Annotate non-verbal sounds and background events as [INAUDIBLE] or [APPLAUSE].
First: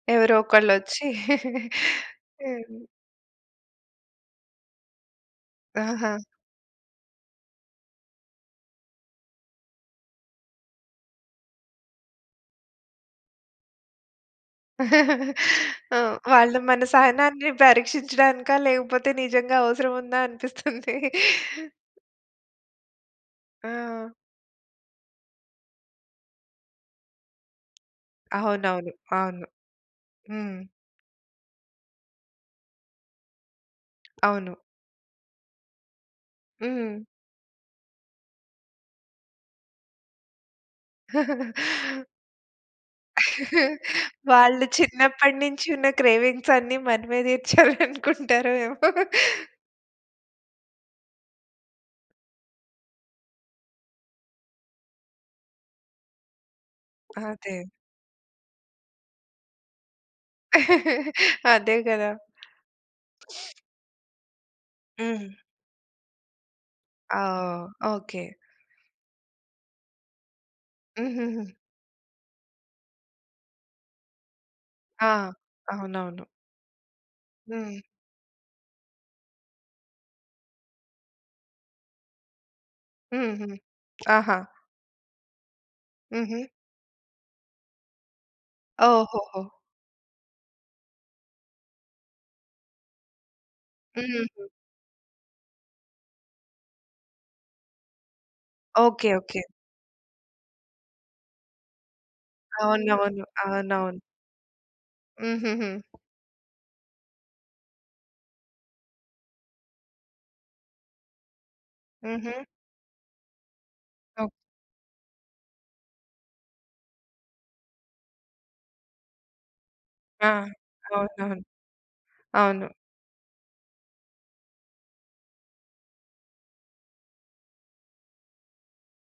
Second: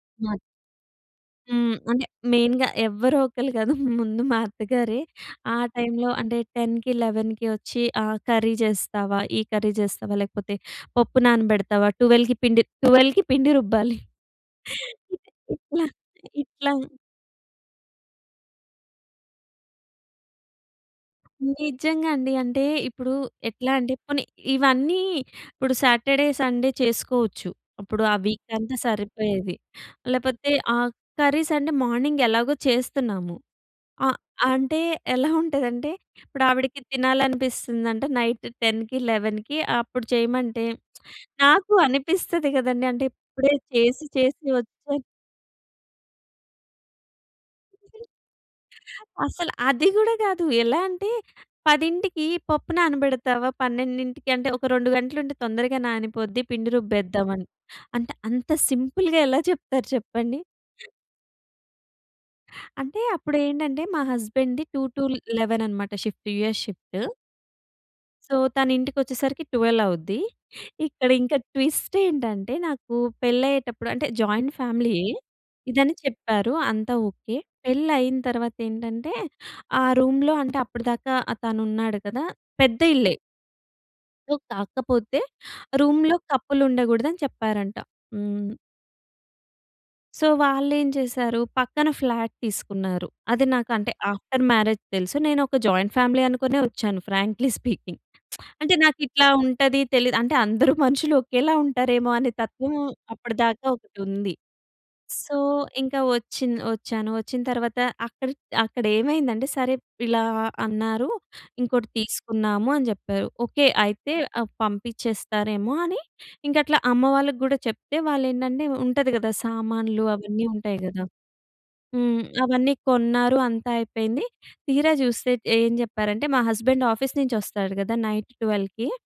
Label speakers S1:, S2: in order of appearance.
S1: మా
S2: ఎవరో
S1: అత్
S2: ఒకళ్ళు వచ్చి
S1: హ్మ్. అంటే
S2: [GIGGLES]
S1: మెయిన్‌గా
S2: హ్మ్.
S1: ఎవరో ఒకళ్ళు కాదు. ముందు మా అత్తగారే, ఆ టైమ్‌లో
S2: ఆహా!
S1: అంటే 10కి 11కి వచ్చి ఆహ్, కర్రీ చేస్తావా? ఈ కర్రీ చేస్తావా? లేకపోతే పప్పు నానబెడతావా? 12కి పిండి 12కి పిండి రుబ్బాలి. [LAUGHS]
S2: [GIGGLES]
S1: ఇట్లా
S2: ఆ! వాళ్ళు
S1: ఇట్లా
S2: మన సహనాన్ని పరీక్షించడానికా? లేకపోతే నిజంగా అవసరం ఉందా అనిపిస్తుంది. [GIGGLES]
S1: నిజంగా అండి. అంటే ఇప్పుడు ఎట్లా అంటే
S2: ఆ!
S1: పోనీ ఇవన్నీ ఇప్పుడు సాటర్డే, సండే చేసుకోవచ్చు. ఇప్పుడు ఆ వీక్ అంతా
S2: అవునవును. అవును.
S1: సరిపోయేది. లేకపోతే
S2: హ్మ్.
S1: ఆ కర్రీస్ అంటే మార్నింగ్ ఎలాగో చేస్తున్నాము. ఆహ్,
S2: అవును.
S1: అంటే ఎలా ఉంటదంటే. ఇప్పుడు ఆవిడకి
S2: హ్మ్.
S1: తినాలనిపిస్తుందంట నైట్ 10కి 11కి అప్పుడు చేయమంటే, [SMACKS LIPS]
S2: [GIGGLES]
S1: నాకు అనిపిస్తది కదండీ! అంటే ఇప్పుడే చేసి
S2: [GIGGLES]
S1: చేసి
S2: వాళ్ళు
S1: వస్తే
S2: చిన్నప్పటి నుంచి ఉన్న క్రేవింగ్స్ అన్నీ మనమే
S1: [GIGGLES]
S2: తీర్చాలనుకుంటారో ఏమో!
S1: అసలు అది కూడా కాదు. ఎలా అంటే "పదింటికి పప్పు నానబెడతావా? పన్నెండింటికి అంటే ఒక 2 గంటలుంటే తొందరగా నానిపోద్ది పిండి రుబ్బేద్దామని."
S2: అదే.
S1: అంటే అంత సింపుల్‌గా ఎలా చెప్తారు చెప్పండి.
S2: [GIGGLES] అదే కదా!
S1: అంటే
S2: [SNIFFS]
S1: అప్పుడేంటంటే, మా హస్బాండ్‌ది టూ టు
S2: హ్మ్.
S1: లెవెన్ అనమాట షిఫ్ట్. US shift.
S2: ఆ! ఓకే.
S1: సో, తనింటికొచ్చేసరికి 12 అవుద్ది. ఇక్కడ ఇంకా
S2: హుహుహు.
S1: ట్విస్ట్ ఏంటంటే, నాకు పెళైయ్యేటప్పుడు అంటే జాయింట్ ఫ్యామిలీ
S2: ఆ!
S1: ఇదని
S2: అవునవును.
S1: చెప్పారు. అంతా ఓకే
S2: హ్మ్.
S1: .పెళైన తరువాత ఏంటంటే, ఆ రూమ్‌లో అంటే అప్పటిదాకా తను ఉన్నాడు కదా. పెద్ద ఇల్లే.
S2: హ్మ్, హ్మ్.
S1: సో,
S2: ఆహా!
S1: కాకపోతే రూమ్‌లో
S2: హుహు.
S1: కపుల్ ఉండకూడదని చెప్పారంట. హ్మ్.
S2: ఓహోహో!
S1: సో, వాళ్ళేం చేసారు. పక్కన ఫ్లాట్ తీసుకున్నారు. అది నాకు అంటే
S2: హ్మ్.
S1: ఆఫ్టర్
S2: హుహు.
S1: మ్యారేజ్ తెలుసు. నేను ఒక జాయింట్ ఫ్యామిలీ అనుకునే వచ్చాను. Frankly speaking. [SMACKS LIPS] అంటే
S2: ఓకే.
S1: నాకిట్లా
S2: ఓకే.
S1: ఉంటది తెలీదు. అంటే అందరూ మనుషులు ఒకేలా ఉంటారేమో అనే తత్వం
S2: అవునవును.
S1: అప్పటిదాకా
S2: అవునవును.
S1: ఒకటుంది. సో,
S2: హుహుహు.
S1: ఇంక వచ్చి వచ్చాను. వచ్చిన తరువాత అక్కడ అక్కడేమైందంటే, సరే ఇలా అన్నారు. ఇంకోటి
S2: హుహు.
S1: తీసుకుందాము అని చెప్పారు. ఓకే అయితే
S2: ఓక్
S1: ఆహ్, పంపించేస్తారేమో అని ఇంక అట్లా అమ్మవాళ్ళకి కూడా చెప్తే వాళ్ళేంటంటే, ఉంటది కదా సామాన్లు
S2: ఆ!
S1: అవన్నీ ఉంటాయి కదా.
S2: అవునవును.
S1: హ్మ్. అవన్నీ
S2: అవును.
S1: కొన్నారు అంతా అయిపోయింది. తీరా చూస్తే ఏం చెప్పారంటే మా హస్బెండ్ ఆఫీస్ నుంచి వస్తాడు కదా నైట్ 12కి.